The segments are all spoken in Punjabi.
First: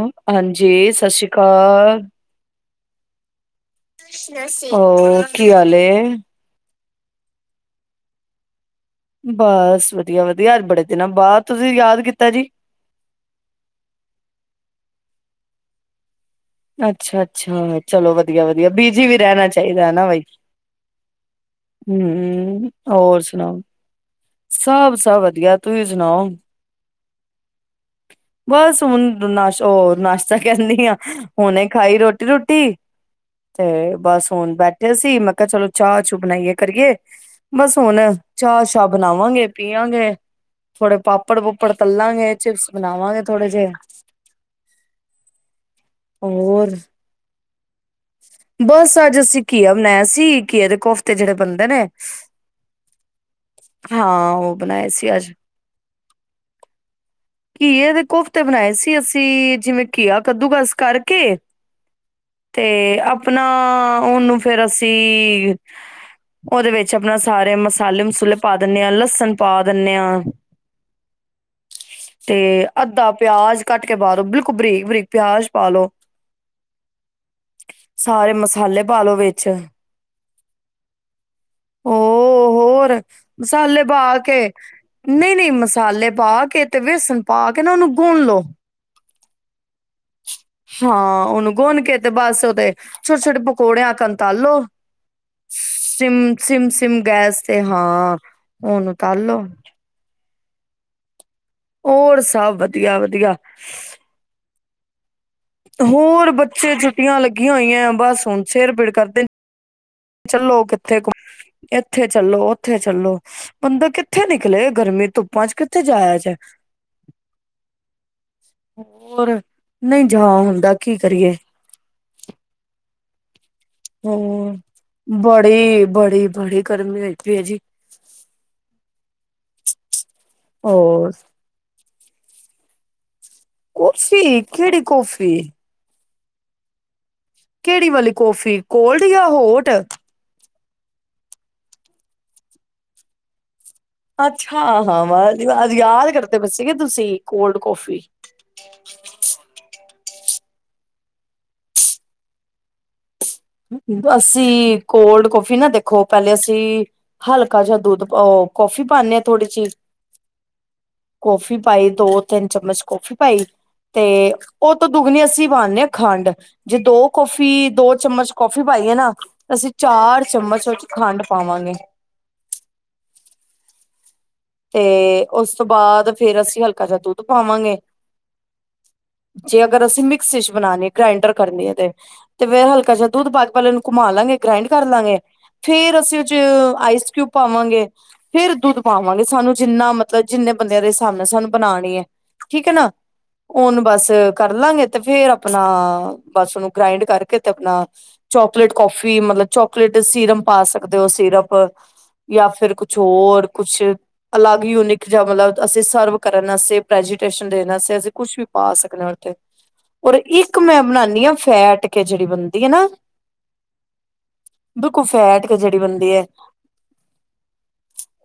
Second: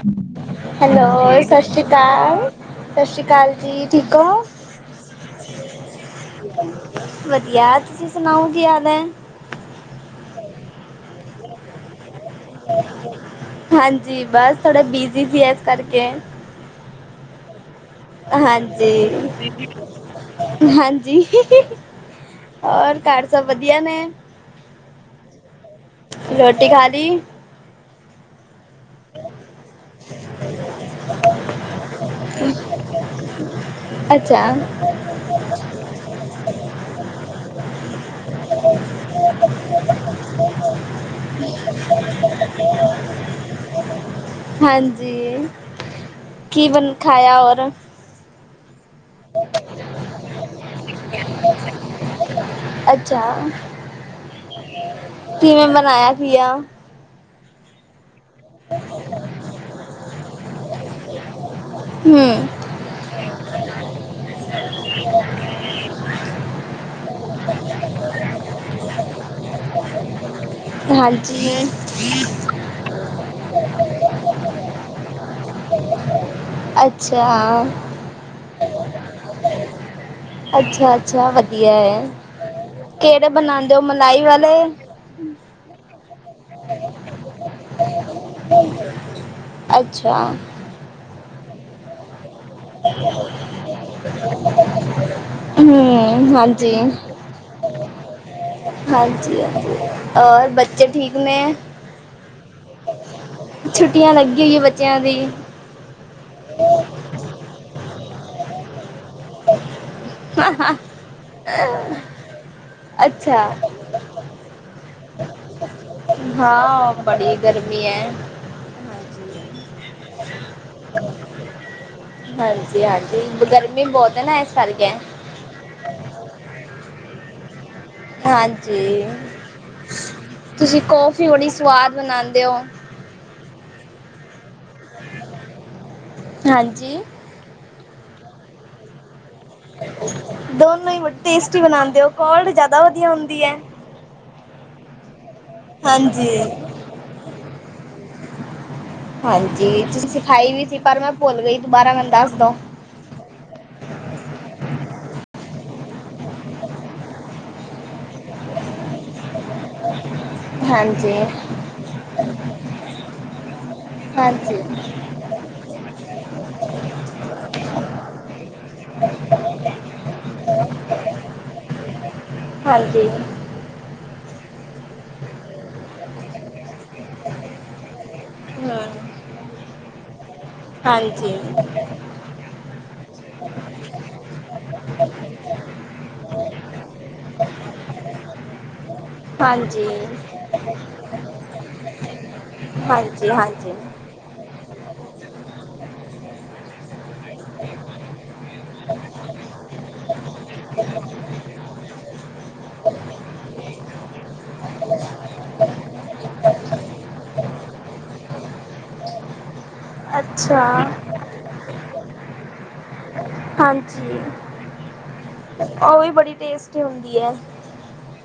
ਹਾਂਜੀ ਹੈਲੋ ਸਤਿ ਸ਼੍ਰੀ ਸਤਿ ਸ਼੍ਰੀ ਅਕਾਲ ਸਤਿ ਸ਼੍ਰੀ ਅਕਾਲ ਜੀ ਠੀਕ ਹੋ? ਉਹ ਕੀ ਹਾਲ ਹੈ ਵਧੀਆ ਤੁਸੀਂ ਸੁਣਾਓ ਕੀ ਹਾਲ ਹੈ ਬਸ ਵਧੀਆ ਵਧੀਆ ਅੱਜ ਬੜੇ ਦਿਨਾਂ ਬਾਅਦ ਤੁਸੀਂ ਯਾਦ ਕੀਤ ਹਾਂਜੀ ਬਸ ਥੋੜਾ ਬੀਜ਼ ਬਿਜ਼ੀ ਕਰਕੇ ਅੱਛਾ ਅੱਛਾ ਚਲੋ ਵਧੀਆ ਵਧੀਆ ਬਿਜੀ ਵੀ ਹਾਂਜੀ ਰਹਿਣਾ ਚਾਹੀਦਾ ਹੈ ਨਾ ਬਾਈ ਹਾਂਜੀ ਹਮ ਹੋਰ ਘਰ ਸਭ ਸੁਣਾਓ ਵਧੀਆ ਨੇ ਸਭ ਸਭ ਵਧੀਆ ਤੁਸੀਂ ਸੁਣਾਓ ਰੋਟੀ ਖਾ ਲਈ ਬਸ ਹੁਨ ਨਾਸ਼ ਉਹ ਨਾਸ਼ਤਾ ਕਹਿੰਦੀ ਆ ਹੁਣੇ ਖਾਈ ਰੋਟੀ ਰੂਟੀ ਟੀ ਤੇ ਬਸ ਅੱਛਾ ਹੁਣ ਬੈਠੇ ਸੀ ਮੈਂ ਕਿਹਾ ਚਲੋ ਚਾਹ ਚੂ ਬਣਾਈਏ ਕਰੀਏ ਬਸ ਹੁਣ ਚਾਹ ਸ਼ਾਹ ਬਣਾਵਾਂਗੇ ਪੀਵਾਂਗੇ ਥੋੜੇ ਪਾਪੜ ਪੁਪੜ ਤਲਾਂਗੇ ਚਿਪਸ ਬਣਾਵਾਂਗੇ ਥੋੜੇ ਜਿਹੇ ਹਾਂਜੀ ਕੀ ਹੋਰ ਬਣ ਖਾਇਆ ਹੋਰ ਬਸ ਅੱਜ ਅਸੀਂ ਘੀਆ ਬਣਾਇਆ ਸ ਠੀਕ ਇਹਦੇ ਕੋਫਤੇ ਜਿਹੜੇ ਬੰਦੇ ਨੇ ਅੱਛਾ ਹਾਂ ਉਹ ਬਣਾਏ ਸੀ ਅੱਜ ਕਿਵੇਂ ਬਣਾਇਆ ਘੀਆ ਕੀ ਇਹਦੇ ਕੋਫਤੇ ਤੇ ਬਣਾਏ ਸੀ ਅਸੀਂ ਜਿਵੇਂ ਕਿਹਾ ਕੱਦੂਕਸ ਕਰਕੇ ਹਮ ਤੇ ਆਪਣਾ ਉਹਨੂੰ ਫੇਿਰ ਅਸੀਂ ਉਹਦੇ ਵਿੱਚ ਆਪਣਾ ਸਾਰੇ ਮਸਾਲੇ ਮਸੂਲੇ ਪਾ ਦਿੰਦੇ ਹਾਂ ਲਸਣ ਪਾ ਦਿੰਦੇ ਹਾਂ ਹਾਂਜੀ ਤੇ ਅੱਧਾ ਪਿਆਜ ਕੱਟ ਕੇ ਪਾ ਦੋ ਬਿਲਕੁਲ ਬਰੀਕ ਬਰੀਕ ਪਿਆਜ ਪਾ ਲਓ ਅੱਛਾ। ਸਾਰੇ ਮਸਾਲੇ ਪਾਾਲੋ ਵਿੱਚ ਅੱਛਾ ਅੱਛਾ ਵਧੀਆ ਹੈ ਉਹ ਹੋਰ ਕਿਹੜੇ ਬਣਾਉਂਦੇ ਹੋ ਮਸਾਲੇ ਪਾ ਮਲਾਈ ਕੇ ਵਾਲੇ? ਨਹੀਂ ਨਹੀਂ ਮਸਾਲੇ ਪਾ ਕੇ ਤੇ ਵੇਸਣ ਪਾ ਕੇ ਕਹਿ ਉਹਨੂੰ ਪੂਣ ਲੋ ਅੱਛਾ ਹਾਂ ਉਹਨੂੰ ਗੁੰਨ ਕੇ ਤੇ ਬਸ ਤੇ ਛੋਟੇ ਛੋਟੇ ਪਕੌੜਿਆਂ ਕੰਣ ਤਾਲੋ ਸਿਮ ਹੂੰ ਸਿਮ ਹਾਂਜੀ ਸਿਮ ਗੈਸ ਤੇ ਹਾਂ ਉਹਨੂੰ ਹਾਂਜੀ ਤਾਲੋ ਹਾਂਜੀ ਔਰ ਬੱਚੇ ਠੀਕ ਨੇ ਹੋਰ ਸਭ ਵਧੀਆ ਵਧੀਆ ਛੁੱਟੀਆਂ ਲੱਗੀ ਹੋਈ ਹੈ ਬੱਚਿਆਂ ਦੀ ਹੋਰ ਬੱਚੇ ਛੁੱਟੀਆਂ ਲੱਗ ਹੋਈਆਂ ਬਸ ਹੁਣ ਸਿਰ ਪੀੜ ਕਰ ਹਾਂ ਚੱਲੋ ਕਿੱਥੇ ਘੁੰਮਣ ਇੱਥੇ ਚੱਲੋ ਉੱਥੇ ਚੱਲੋ ਅੱਛਾ ਬੰਦਾ ਕਿੱਥੇ ਨਿਕਲੇ ਗਰਮੀ ਧੁੱਪਾਂ ਚ ਕਿੱਥੇ ਕਿੱਥੇ ਜਾਇਆ ਚ ਹਾਂ ਬੜੀ ਗਰਮੀ ਹੈ ਹੋਰ ਨਹੀਂ ਜਾ ਹੁੰਦਾ ਕੀ ਕਰੀਏ [unintelligible] ਹੈ ਨਾ ਇਸ ਹੂੰ ਕਰਕੇ ਬੜੀ-ਬੜੀ-ਬੜੀ। ਗਰਮੀ ਹੋਈ ਪਈ ਹੈ ਜੀ। ਹਾਂਜੀ, ਤੁਸੀਂ ਹੋਰ ਕਾਫੀੱ ਬੜੀ ਸਵਾਦ ਬਣਾਉਂਦੇ ਹੋ। ਓਸੀ ਕਿਹੜੀ ਕੌਫੀ? ਹਾਂਜੀ। ਕਿਹੜੀ ਵਾਲੀ ਕੋੌਫੀ, ਕੋਲਡ ਜਾਂ ਹੋਠ। ਦੋਨੋ ਹੀ ਬੜੀ ਟੇਸਟੀ ਬਣਾਉਦੇ ਹੋ, ਕੋਲਡ ਜਿਆਦਾ ਵਧੀਆ ਹੁੰਦੀ ਹੈ। ਅੱਛਾ, ਹਾਂ ਵਸ ਅਜ ਯਾਦ ਹਾਂਜੀ ਕਰਦੇ ਪਏ ਸੀਗੇ ਤੁਸੀਂ ਕੋਲਡ ਕੋਫੀ। ਹਾਂਜੀ, ਤੁਸੀਂ ਸਿਖਾਈ ਵੀ ਸੀ, ਪਰ ਮੈਂ ਭੁੱਲ ਗਈ ਦੁਬਾਰਾ ਮੈਨੂੰ ਦੱਸ ਦੋ। ਦਸੀ ਕੋਲਡ ਕਫੀ ਨਾ ਦੇਖੋ, ਪਹਿਲੇ ਅਸੀਂ ਹਲਕਾ ਜਿਹਾ ਦੁੱਧ ਕੋੌਫੀ ਪਾਉਦੇ ਹ ਥੋੜ੍ਹੀ ਜਿਹੀ ਹਾਂਜੀ ਕੌਫੀ ਪਾਈ ਦੋ ਤਿੰਨ ਚਮਚ ਕੌਫੀ ਪਾਈ ਤੇ ਹਾਂਜੀ ਉਹ ਤੋਂ ਦੁੱਗਣੀ ਅਸੀਂ ਪਾਉਦੇ ਹਾਂ ਖੰਡ ਜੇ ਦੋ ਕੌਫੀ ਦੋ ਚਮਚ ਕੌਫੀ ਪਾਈਏ ਨਾ ਅਸੀਂ ਚਾਰ ਚਮਚ ਉਹ ਖੰਡ ਪਾਵਾਂਗੇ। ਹਾਂਜੀ ਤੇ ਉਸ ਤੋਂ ਬਾਅਦ ਫੇਰ, ਅਸੀਂ ਹਲਕਾ ਜ ਦੁੱਧ ਪਾਵਾਂਗੇ। ਹਾਂ। ਅਸੀ ਵੀ ਮਿਕਸੀ ਤੇ ਬਣਾਣੀ ਗ੍ਰਾਇੰਡਰ ਕਰਨੀ ਹੈ ਤੇ ਫੇਰ ਹਲਕਾ ਜਿਹਾ ਦੁੱਧ ਪਾ ਕੇ ਇਹਨੂੰ ਘੁਮਾ ਲਾਂਗੇ ਗ੍ਰਾਇੰਡ ਕਰ ਲਾਂਗੇ ਫੇਰ ਅਸੀਂ ਉਹ ਚ ਆਈਸਕਊਬ ਪਾਵਾਂਗੇ ਫੇਰ ਦੁੱਧ ਪਾਵਾਂ ਸਾਨੂੰ ਹਾਂਜੀ ਜਿੰਨਾ ਮਤਲਬ ਜਿੰਨੇ ਬੰਦਿਆਂ ਦੇ ਹਿਸਾਬ ਨਾਲ ਸਾਨੂੰ ਬਣਾਣੀ ਹੈ, ਠੀਕ ਹੈ ਨਾ ਹਾਂਜੀ ਹਾਂਜੀ ਉਹਨੂੰ ਬਸ ਕਰ ਲ ਹੰਗੇ ਤੇ ਫੇਰ ਆਪਣਾ ਬਸ ਨੂੰ ਗ੍ਰਾਇੰਡ ਕਰਕੇ ਕਿਤੇ ਆਪਣਾ ਚੋਕਲੇਟ ਕੋਫੀ ਮਤਲਬ ਚੋਕਲੇਟ ਸੀਰਪ ਪਾ ਸਕਦੇ ਹੋ ਸੀਰਪ ਜਾਂ ਫਿਰ ਕੁਛ ਹੋਰ ਕੁਛ ਆ ਗਈ ਹੁਣ ਇੱਕ ਜਾ, ਮਤਲਬ ਅਸੀਂ ਸਰਵ ਕਰਨ ਵਾਸਤੇ ਪ੍ਰੈਜੀਟੇਸ਼ਨ ਦੇਣਾ ਵਸਤੇ, ਅਸੀਂ ਕੁਛ ਵੀ ਪਾ ਸਕਨੇ ਉੱਥੇ ਔਰ ਇੱਕ ਅੱਛਾ ਮੈਂ ਬਣਾਉਦੀ ਹਾਂ ਫੈਟ ਕੇ ਜਿਹੜੀ ਬਣਦੀ ਹੈ ਨਾ। ਹਾਂਜੀ, ਬਿਲਕੁਲ ਫੈਟ ਕੇ ਜਿਹੜੀ ਉਹ ਵੀ ਬਣਦੀ ਹੈ ਬੜੀ ਟੇਸਟੀ ਹੁੰਦੀ ਹੈ।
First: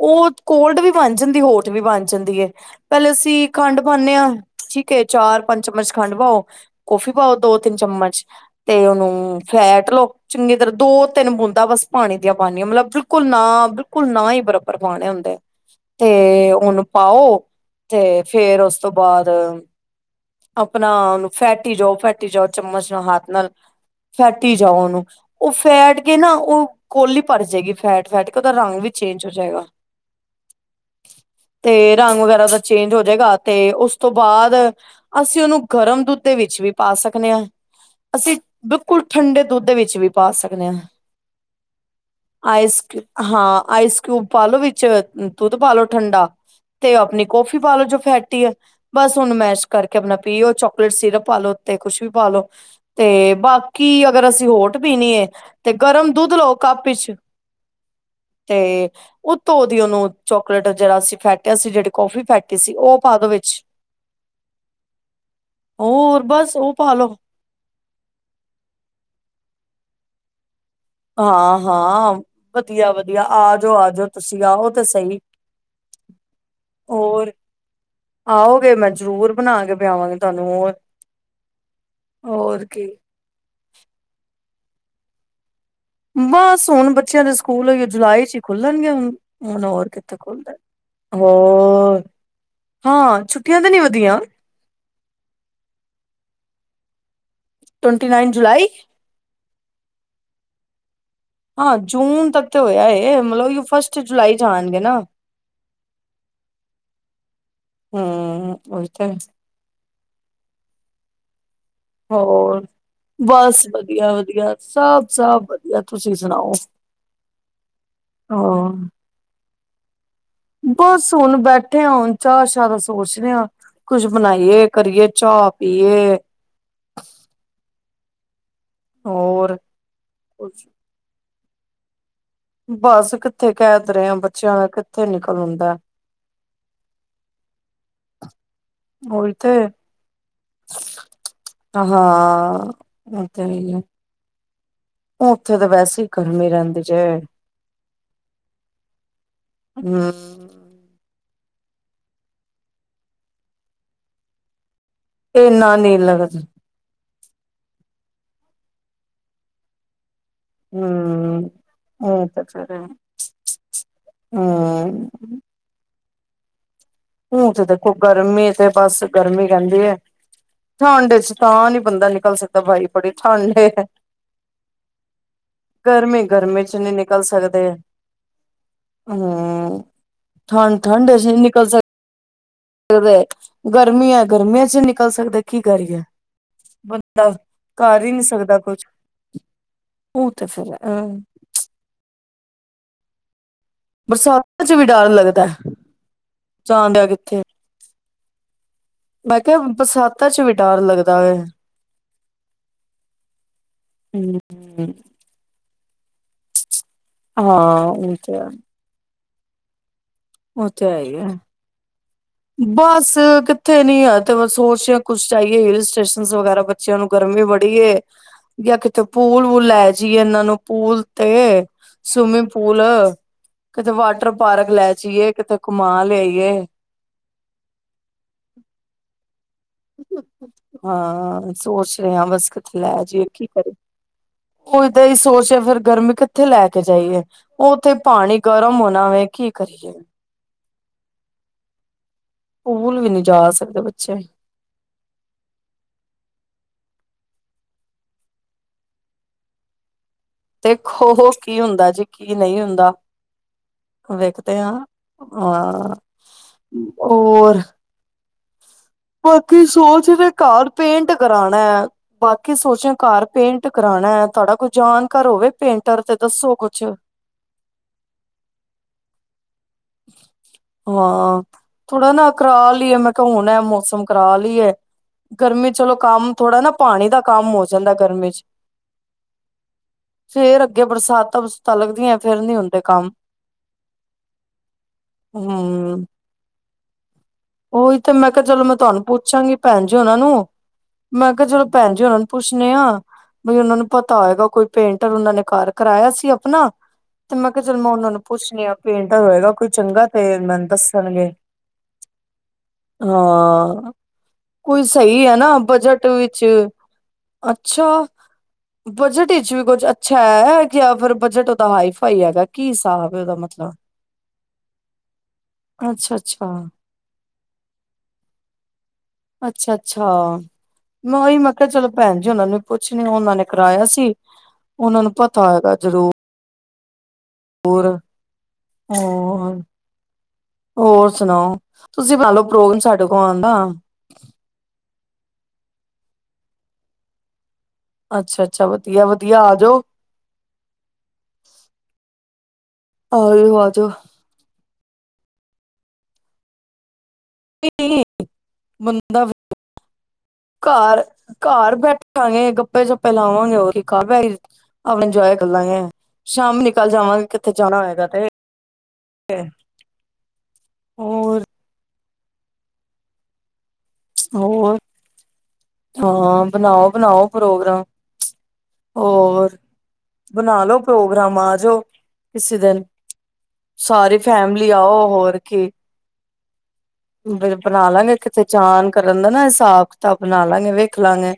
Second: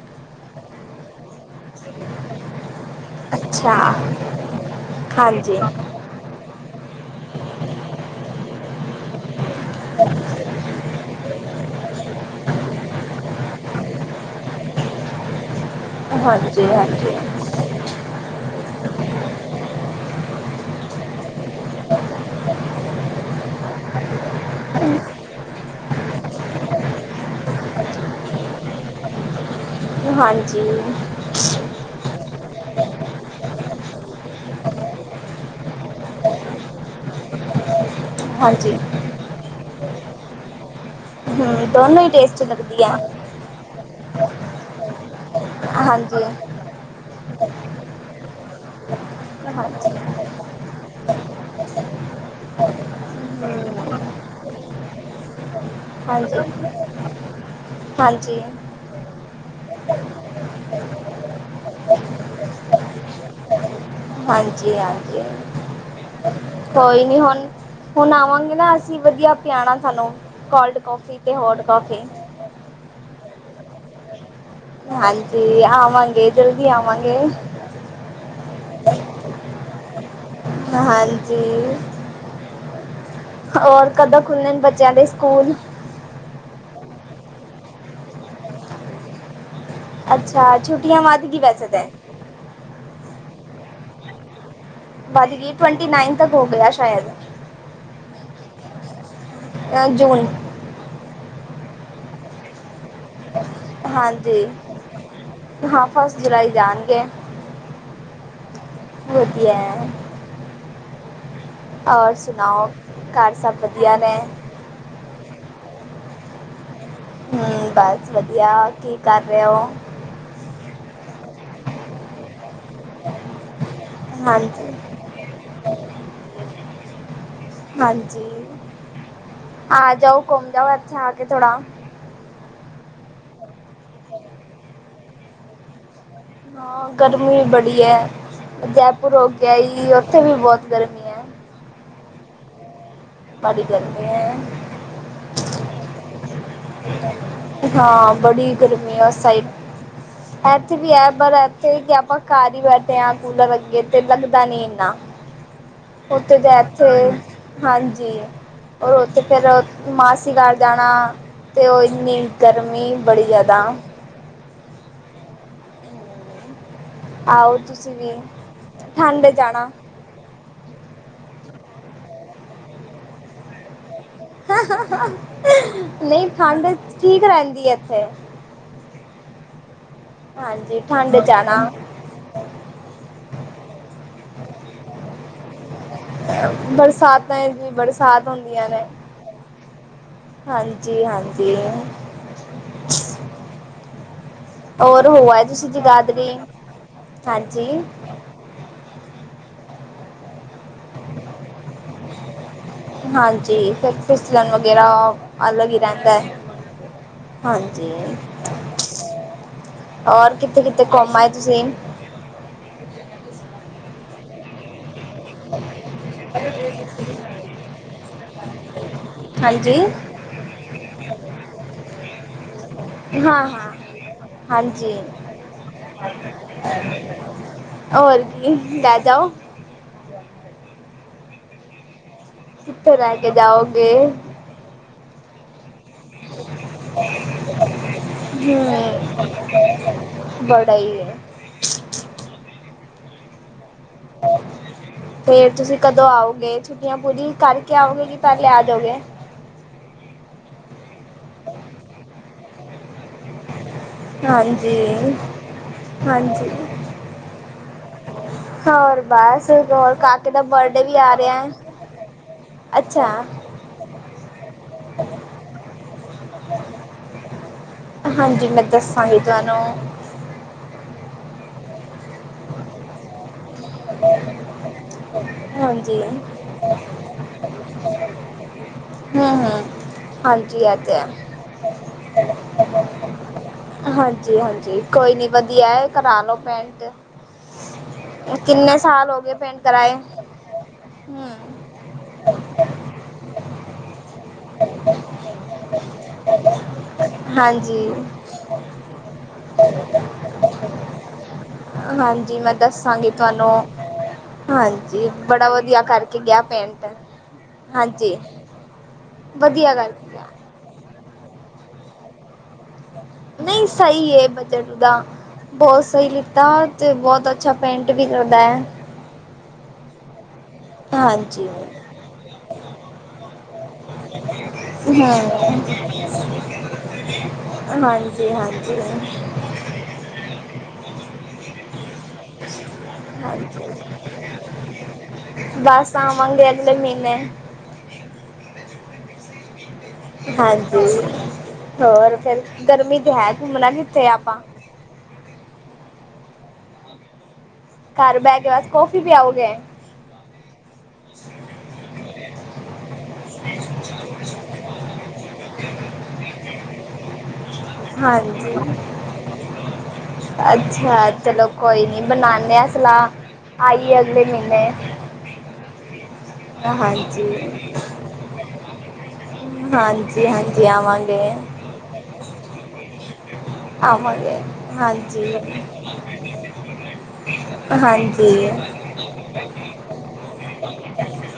ਉਹ ਕੋਲਡ ਵੀ ਬਣ ਜਾਂਦੀ ਹੋਟ ਵੀ ਬਣ ਜਾਂਦੀ ਹੈ ਪਹਿਲੇ ਅਸੀਂ ਅੱਛਾ ਖੰਡ ਪਾਦੇ ਹਾਂ ਠੀਕ ਹੈ ਚਾਰ ਹਾਂਜੀ ਪੰਜ ਚਮਚ ਖੰਡ ਪਾਓ ਕੌਫੀ ਪਾਓ ਦੋ ਤਿੰਨ ਚਮਚ ਤੇ ਉਹਨੂੰ ਫੈਟ ਲੋ ਚੰਗੀ ਤਰ੍ਹਾਂ। ਦੋ ਤਿੰਨ ਬੂੰਦਾਂ ਬਸ ਪਾਣੀ ਦੀਆਂ ਪਾਨੀ ਆਂ, ਮਤਲਬ ਬਿਲਕੁਲ ਨਾ ਬਿਲਕੁਲ ਨਾ ਈ ਬਰਾਬਰ ਪਾਣੇ ਹੁੰਦੇ। ਤੇ ਹਾਂਜੀ ਉਹਨੂੰ ਹਾਂਜੀ ਪਾਓ ਤੇ ਫੇਰ ਉਸ ਤੋਂ ਬਾਅਦ ਆਪਣਾ ਉਹਨੂੰ ਫੈਟੀ ਜਾਓ, ਫੈਟੀ ਜਾਓ ਚਮਚ ਨਾਲ, ਹੱਥ ਨਾਲ ਫੈਟੀ ਜਾਓ ਉਹਨੂੰ। ਉਹ ਫੈਟ ਕੇ ਨਾ, ਉਹ ਕੌਲੀ ਭਰਜੇਗੀ ਫੈਟ ਫੈਟ ਕੇ, ਉਹਦਾ ਰੰਗ ਵੀ ਚੇਂਜ ਹੋ ਜਾਏਗਾ। ਹਾਂਜੀ। ਤੇ ਰੰਗ ਵਗੈਰਾ ਦਾ ਚੇਂਜ ਹੋ ਜਾਏਗਾ ਤੇ ਉਸ ਤੋਂ ਬਾਅਦ ਅਸੀਂ ਉਹਨੂੰ ਗਰਮ ਦੁੱਧ ਦੇ ਵਿੱਚ ਵੀ ਪਾ ਸਕਨੇ ਆਂ, ਅਸੀਂ ਹਾਂਜੀ ਬਿਲਕੁਲ ਠੰਡੇ ਦੁੱਧ ਦੇ ਵਿੱਚ ਵੀ ਪਾ ਸਕਨੇ ਆਂ। ਹਮ ਦੋਨੋ ਈ ਟੇਸਟ ਲੱਗਦੀ ਐ। ਹਾਂ ਆਈਸ ਕਿਊਬ ਪਾਲੋ ਵਿੱਚ ਦੁੱਧ ਪਾਲੋ ਹਾਂਜੀ ਠੰਡਾ ਤੇ ਆਪਣੀ ਕੋਫੀ ਪਾਲੋ ਜੋ ਫੈਟੀ ਐ, ਬਸ ਉਹਨੂੰ ਮੈਂ ਹਾਂਜੀ ਹਾਂਜੀ ਕਰਕੇ ਆਪਣਾ ਪੀਓ, ਚੋਕਲੇਟ ਸਿਰਪ ਪਾਲੋ ਉੱਤੇ, ਕੁਛ ਵੀ ਪਾਲੋ ਤੇ ਬਾਕੀ ਅਗਰ ਅਸੀਂ ਹੋਟ ਪੀਣੀ ਏ ਤੇ ਗਰਮ ਦੁੱਧ ਹਾਂਜੀ ਲਓ ਕੱਪ ਇਚ ਤੇ ਉੱਤੋਂ ਦੀ ਉਹਨੂੰ ਚੋਕਲੇਟ ਜਿਹੜਾ ਅੱਸੀ ਫੈਟਿਆ ਸੀ, ਜਿਹੜੀ ਕੋਫੀ ਫੈਟੀ ਸੀ ਉਹ ਪਾਦੋ ਵਿੱਚ। ਹਾਂਜੀ-ਹਾਂਜੀ। ਹੋਰ ਬਸ ਉਹ ਕੋਈ ਪਾਲੋ ਨੀ ਹੁਣ, ਹੁਣ ਆਵਾਂਗੇ ਨਾ ਅਸੀਂ, ਵਧੀਆ ਪਿਆਣਾ ਸਾਨੂੰ। ਕੌਲਡ ਹਾਂ-ਹਾਂ, ਵਧੀਆ-ਵਧੀਆ। ਆ ਜੋ ਆਜੋ। ਤੁਸੀਂ ਆਓ ਤਾਂ ਸਈ। ਹਾਂਜੀ ਆਵਾਂਗੇ ਜਲਦੀ ਆਵਾਂਗੇ ਹੋਰ, ਆਓਗੇ ਮੈਂ ਜ਼ਰੂਰ ਬਣਾ ਕੇ ਪਿਆਵਾਂਗੀ ਤੁਹਾਨੂੰ, ਹੋਰ, ਹਾਂਜੀ ਹੋਰ ਕੀ। ਔਰ ਕਦੋਂ ਖੁੱਲਣ ਬੱਚਿਆਂ ਦੇ ਸਕੂਲ? ਬਸ ਹੁਣ ਬੱਚਿਆਂ ਦੇ ਸਕੂਲ ਓਇਓ ਜੁਲਾਈ ਚ ਈ ਖੁੱਲਣਗੇ ਹੁਣ। ਹੁਨ ਹੋਰ ਕਿੱਥੇ ਖੁਲਦੇ, ਅੱਛਾ ਛੁੱਟੀਆਂ ਵੱਧ ਗਈ ਵੈਸੇ ਤਾਂ ਹੋਰ ਹਾਂ। ਛੁੱਟੀਆਂ ਤੇ ਨੀ ਵਧੀਆਂ। ਵਦਗੀ, ਟਵੰਟੀ-ਨਾਈਨ ਤੱਕ ਹੋ ਗਿਆ ਸ਼ਾਇਦ। Twenty nine July? ਅ ਜੂਨ। ਹਾਂ ਜੂਨ ਤੱਕ ਤੇ ਹੋਇਆ ਏ। ਮਤਲਬ ਫਸਟ ਜੁਲਾਈ ਹਾਂਜੀ। ਜਾਣਗੇ ਨਾ ਹਾਂ, ਫਸਟ ਜੁਲਾਈ ਜਾਣਗੇ। ਹੂੰ, ਉਹੀ ਤੇ। ਵਧੀਆ ਹੈ ਔਰ ਹੋਰ ਸੁਣਾਓ ਘਰ ਸਭ ਬਸ ਵਧੀਆ ਨੇ ਵਧੀਆ, ਸਭ ਸਭ ਵਧੀਆ। ਤੁਸੀਂ ਸੁਣਾਓ ਹੁੰ ਬਸ ਵਧੀਆ ਹਾਂ ਕੀ ਕਰ ਰਹੇ ਓ ਬੱਸ ਹੁਣ ਬੈਠੇ ਹੁਣ ਚਾਹ ਸ਼ਾਹ ਦਾ ਸੋਚਰੇ ਹ ਕੁਛ ਬਣਾਈਏ ਹਾਂਜੀ ਕਰੀਏ ਚਾਹ ਪੀਏ। ਜੀ ਹੋਰ ਆ ਜਾਓ [unintelligible] ਕੁਛ। [unintelligible] ਬਸ ਕਿੱਥੇ ਕਹਿ ਤੇ ਰਹੇ ਆ ਬੱਚਿਆਂ ਨਲ ਕਿੱਥੇ ਨਿਕਲ ਹੁੰਦਾ। ਹਾਂ ਗਰਮੀ ਵੀ ਬੜੀ ਏ। ਜੈਪੁਰ ਹੋ ਉਹੀ ਕੇ ਤੇ ਆਈ ਉੱਥੇ ਵੀ ਬਹੁਤ ਗਰਮੀ ਏ। ਹਾਂ ਉਹ ਤੇ ਹੈ ਬੜੀ ਹੀ ਆ, ਗਰਮੀ ਏ, ਉੱਥੇ ਤਾਂ ਵੈਸੇ ਹੀ ਗਰਮੀ ਰਹਿੰਦੀ ਜੇ ਹਾਂ ਬੜੀ ਗਰਮੀ ਏ ਉਸ ਸਾਈਡ ਹਮ ਇਥੇ ਵੀ ਹੈ ਪਰ [unintelligible] ਆਪਾਂ ਘਰ ਹੀ ਬੈਠੇ ਹ ਕੂਲਰ ਅੱਗੇ ਤੇ ਲੱਗਦਾ ਨੀ ਇੰਨਾ। ਇੰਨਾ ਨੀ ਉੱਥੇ ਲੱਗਦਾ ਤਾਂ ਇੱਥੇ ਹਾਂਜੀ [unintelligible] ਉੱਥੇ ਫਿਰ ਮਾਸ ਗਰ ਜਾਣਾ ਹਮ ਤੇ ਉਹ ਇਨੀ ਤੇ ਫਿਰ ਗਰਮੀ ਬੜੀ ਜ਼ਿਆਦਾ ਹਮ ਹੁਣ ਆਓ ਤੇ ਦੇਖੋ ਤੁਸੀਂ ਵੀ ਗਰਮੀ ਤੇ ਬਸ ਠੰਡ ਗਰਮੀ ਜਾਣਾ ਰਹਿੰਦੀ ਹੈ ਠੰਡ ਚ ਤਾਂ ਨੀ ਬੰਦਾ ਨਿਕਲ ਸਕਦਾ ਬਾਈ ਬੜੀ ਠੰਡ ਏ ਹੰ ਹੰ ਹੰ ਨਹੀਂ ਗਰਮੀ ਠੰਡ ਚ ਨਹੀਂ ਠੀਕ ਨਿਕਲ ਰਹਿੰਦੀ ਸਕਦੇ ਆ ਇੱਥੇ ਹਮ ਹਾਂਜੀ ਠੰਡ ਚ ਆਣਾ ਦੇ ਗਰਮੀਆਂ ਗਰਮੀਆਂ ਚ ਨਿਕਲ ਸਕਦੇ ਕੀ ਕਰੀਏ ਬੰਦਾ ਬਰਸਾਤਾਂ ਚ ਕਰ ਹੀ ਨਹੀਂ ਬਰਸਾਤ ਸਕਦਾ ਹੁੰਦੀਆਂ ਨੇ ਕੁਛ ਉਹ ਤੇ ਫਿਰ ਅ ਹਾਂਜੀ ਹਾਂਜੀ [unintelligible] ਬਰਸਾਤ ਹੋਰ ਹੋ ਆਏ ਤੁਸੀਂ ਜਗਾਧਰੀ ਜਾਂਦਿਆ ਕਿੱਥੇ ਹਾਂਜੀ ਮੈਂ ਕਿਹਾ ਬਰਸਾਤਾ ਚ ਵੀ ਡਰ ਲੱਗਦਾ ਏ ਹਾਂਜੀ ਫਿਸਲਣ ਵਗੈਰਾ ਹਮ ਅਲੱਗ ਹੀ ਰਹਿੰਦਾ ਹਾਂ ਹਾਂਜੀ ਉਹ ਤੇ ਹੋਰ ਕਿੱਥੇ ਉਹ ਕਿੱਥੇ ਤੇ ਹੈ ਘੁੰਮ ਹੀ ਹੈ ਆਏ ਤੁਸੀਂ ਬਸ ਕਿੱਥੇ ਨੀ ਐ ਤੇ ਬਸ ਸੋਚ ਕੁਛ ਜਾਈਏ ਹਿਲ ਸਟੇਸ਼ਨ ਵਗੈਰਾ ਬੱਚਿਆਂ ਨੂੰ ਗਰਮੀ ਬੜੀ ਏ ਜਾਂ ਕਿਤੇ ਪੂਲ ਵੂਲ ਹਾਂਜੀ ਲੈ ਜਾਈਏ ਇਹਨਾਂ ਨੂੰ ਪੂਲ ਤੇ ਸੁਮਿਪ ਪੂਲ ਹਾਂ ਹਾਂ ਕਿਤੇ ਵਾਟਰ ਪਾਰਕ ਲੈ ਹਾਂਜੀ ਜਾਈਏ ਕਿਤੇ ਘੁਮਾ ਲਿਆਈਏ ਹੋਰ ਕੀ ਲੈ ਜਾਓ ਹਾਂ ਸੋਚ ਰਹੇ ਹਾਂ ਬਸ ਕਿੱਥੇ ਲੈ ਰਹਿ ਜਾਈਏ ਕੇ ਕੀ ਕਰੀਏ ਜਾਓਗੇ ਉਹ ਦੇ ਹੀ ਸੋਚ ਫਿਰ ਗਰਮੀ ਕਿੱਥੇ ਲੈ ਕੇ ਜਾਈਏ ਉਹ ਉੱਥੇ ਪਾਣੀ ਗਰਮ ਹੋਣਾ ਵੇ ਕੀ ਕਰੀਏ ਸਈ ਏ ਪੂਲ ਵੀ ਨਹੀਂ ਜਾ ਸਕਦੇ ਬਚੇ ਫੇਰ ਤੁਸੀਂ ਕਦੋਂ ਆਓਗੇ ਛੁੱਟੀਆਂ ਪੂਰੀ ਕਰਕੇ ਆਓਗੇ ਕੇ ਪਹਿਲੇ ਆ ਜਾਓਗੇ ਦੇਖੋ ਕੀ ਹੁੰਦਾ ਜੀ ਕੀ ਨਹੀਂ ਹੁੰਦਾ ਵੇਖਦੇ ਹਾਂ ਹਾਂਜੀ ਹਾਅ ਹਾਂਜੀ ਹੋਰ ਹੋਰ ਬਸ ਬਾਕੀ ਹੋਰ ਸੋਚ ਨੇ ਕਾਕੇ ਦਾ ਘਰ ਬਰਡੇ ਵੀ ਪੇਂਟ ਆ ਰਿਹਾ ਕਰਾਉਣਾ ਹੈ ਬਾਕੀ ਸੋਚ ਅੱਛਾ ਘਰ ਪੇਂਟ ਕਰਾਉਣਾ ਹੈ ਤੁਹਾਡਾ ਕੋਈ ਜਾਣਕਾਰ ਹੋਵੇ ਪੇਂਟ ਰ ਤੇ ਦੱਸੋ ਕੁਛ ਹਾਂਜੀ ਮੈਂ ਦੱਸਾਂਗੀ ਤੁਹਾਨੂੰ ਹਾਂ ਥੋੜਾ ਨਾ ਕਰਾ ਲਈਏ ਮੈਂ ਕਿਹਾ ਹੁਣ ਹੈ ਮੌਸਮ ਕਰਾ ਲਈਏ ਗਰਮੀ ਚਲੋ ਹਾਂਜੀ ਕੰਮ ਥੋੜਾ ਨਾ ਪਾਣੀ ਦਾ ਕੰਮ ਹੋ ਜਾਂਦਾ ਗਰਮੀ ਚ ਹੂੰ-ਹੂੰ, ਹਾਂਜੀ ਫੇਰ ਇਹ ਅੱਗੇ ਤੇ ਹੈ। ਬਰਸਾਤਾਂ ਬਰਸਤਾਂ ਲੱਗਦੀਆਂ ਫੇਰ ਨੀ ਹੁੰਦੇ ਕੰਮ ਹਾਂਜੀ ਜੀ ਹਾਂਜੀ ਕੋਈ ਨੀ ਵਧੀਆ ਹੈ ਹਮ ਕਰਾ ਲੋ ਪੈਂਟ ਉਹੀ ਤੇ ਮੈਂ ਕਿਹਾ ਚਲੋ ਮੈਂ ਕਿੰਨੇ ਤੁਹਾਨੂੰ ਸਾਲ ਹੋ ਗਏ ਪੁੱਛਾਂਗੀ ਪੇਂਟ ਭੈਣ ਜੀ ਕਰਾਏ? ਉਹਨਾਂ ਨੂੰ ਹੂੰ, ਮੈਂ ਕਿਹਾ ਚਲੋ ਭੈਣ ਜੀ ਉਹਨਾਂ ਨੂੰ ਪੁੱਛਣੇ ਆ ਵੀ ਉਹਨਾਂ ਨੂੰ ਪਤਾ ਹੈਗਾ ਕੋਈ ਪੇਂਟਰ ਉਹਨਾਂ ਨੇ ਘਰ ਕਰਾਇਆ ਸੀ ਆਪਣਾ ਤੇ ਮੈਂ ਕਿਹਾ ਚਲੋ ਹਾਂਜੀ। ਮੈਂ ਉਹ ਨੂੰ ਪੁੱਛਣੀ ਆ ਪੇਂਟ ਹੋਏਗਾ ਕੋਈ ਚੰਗਾ ਤੇ ਮੈਨੂੰ ਦੱਸਣਗੇ ਹਾਂਜੀ, ਮੈਂ ਦੱਸਾਂਗੀ ਤੁਹਾਨੂੰ ਹਾਂ ਕੋਈ ਹਾਂਜੀ, ਸਹੀ ਹੈ ਬੜਾ ਨਾ ਵਧੀਆ ਬਜਟ ਕਰਕੇ ਗਿਆ ਵਿੱਚ ਪੇਂਟ। ਅੱਛਾ ਹਾਂਜੀ, ਬਜਟ ਵਿੱਚ ਵੀ ਵਧੀਆ ਕੁੱਝ ਕਰਕੇ ਅੱਛਾ ਗਿਆ। ਹੈ ਕਿ ਫਿਰ ਬਜਟ ਉਹਦਾ ਹਾਈਫਾਈ ਹੈਗਾ ਕੀ ਹਿਸਾਬ ਹੈ ਉਹਦਾ ਨਹੀਂ ਮਤਲਬ ਸਹੀ ਬਜਟ ਦਾ ਬਹੁਤ ਸਹੀ ਅੱਛਾ ਲਿੱਤਾ ਅੱਛਾ ਤੇ ਬਹੁਤ ਅ ਅੱਛਾ ਪੈਂਟ ਵੀ ਕਰਦਾ ਹੈ ਅੱਛਾ ਅੱਛਾ ਮੈਂ ਉਹੀ ਮੈਂ ਕਿਹਾ ਚਲੋ ਭੈਣ ਜੀ ਉਹਨਾਂ ਨੂੰ ਪੁੱਛਣੀ ਉਹਨਾਂ ਨੇ ਕਰਾਇਆ ਸੀ ਉਹਨਾਂ ਹੂੰ, ਨੂੰ ਪਤਾ ਹੈਗਾ ਜ਼ਰੂਰ ਹਾਂਜੀ ਹਾਂਜੀ ਹੋਰ ਹੋਰ ਸੁਣਾਓ ਤੁਸੀਂ ਮੰਨ ਲਓ ਪ੍ਰੋਗਰਾਮ ਸਾਡੇ ਕੋਲ ਆਉਂਦਾ ਹਾਂਜੀ [inaudible] ਅੱਛਾ ਅੱਛਾ ਵਧੀਆ ਵਧੀਆ ਆ ਜਾਓ ਹਾਂਜੀ ਹੋਰ ਫੇਰ ਗਰਮੀ ਤੇ ਹੈ ਆਜੋ ਘੁੰਮਣਾ ਆਜੋ ਕਿੱਥੇ ਆਪਾਂ ਨਹੀਂ ਘਰ ਬਹਿ ਕੇ ਬਸ ਕੌਫੀ ਬੰਦਾ ਪਿਆਓਗੇ ਘਰ ਘਰ ਬੈਠਾਂਗੇ ਗੱਪੇ ਚੱਪੇ ਪਹਿਲਾਵਾਂਗੇ ਉਹ ਆਪਣਾ ਇੰਜੋਏ ਕਰ ਲਾਂਗੇ ਸ਼ਾਮ ਨਿਕਲ ਜਾਵਾਂਗੇ ਜਾਣਾ ਹੋਏਗਾ ਤੇ ਹਾਂਜੀ ਅੱਛਾ ਹੋਰ ਚਲੋ ਕੋਈ ਬਨਾਨੇ ਆ ਸਲਾਹ ਆਈਏ ਅਗਲੇ ਮਿਹਨੇ ਹੋਰ ਹਾਂ ਬਨਾਓ ਬਨਾਓ ਪ੍ਰੋਗਰਾਮ ਹੋਰ ਹਾਂਜੀ ਬਨਾ ਹਾਂਜੀ ਲੋੋ ਆਵਾਂਗੇ ਪ੍ਰੋਗਰਾਮ ਆਜਓ ਕਿਸੇ ਦਿਨ ਹ [inaudible] ਆਵਾ ਗੇ ਹਾਂਜੀ ਫ ਬਣਾ ਲਾਂਗੇ ਕਿਤੇੇ ਹਾਂਜੀ ਚਾਨ ਕਰਨ ਦਾ ਇਹ ਹਿਸਾਬ ਕਿਤਾਬ ਬਣਾ ਲਾਂਗੇ ਵੇਖ ਲਾਂਗੇ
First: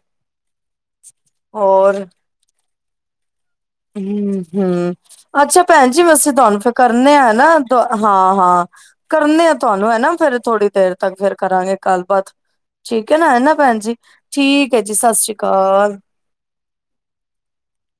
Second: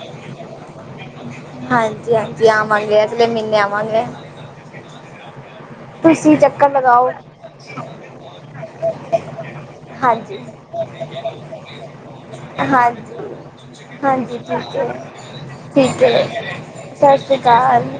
ਹਾਂਜੀ ਹਾਂਜੀ ਆ ਮੰਣ ਗਿਆ ਤੇ ਫਿਰ ਮੈਨੂੰ [inaudible] ਹਮ ਹਮ ਅੱਛਾ ਭੈਨ ਜੀ ਵੈਸੇ ਤੁਸੀਂ ਤੁਹਾਨੂੰ ਚੱਕਰ ਫਿਰ ਲਗਾਓ ਕਰਨੇ ਆ ਨਾ ਦ ਹਾਂ ਹਾਂ ਕਰਨੇ ਆਾਂ ਤੁਹਾਨੂੰ ਹੈਨਾ ਫਿਰ ਹਾਂਜੀ ਥੋੜ੍ਹੀ ਦੇਰ ਤੱਕ ਫਿਰ ਕਰਾਂਗੇ ਗੱਲਬਾਤ ਠੀਕ ਹੈ ਹਾਂਜੀ ਨਾ ਹੈ ਨਾ ਭੈਨ ਜੀ ਠੀਕ ਹੈ ਜੀ ਸਤਿ ਸ੍ਰੀ ਅਕਾਲ ਠੀਕ ਹੈ ਸਤਿ ਸ਼੍ਰੀ ਅਕਾਲ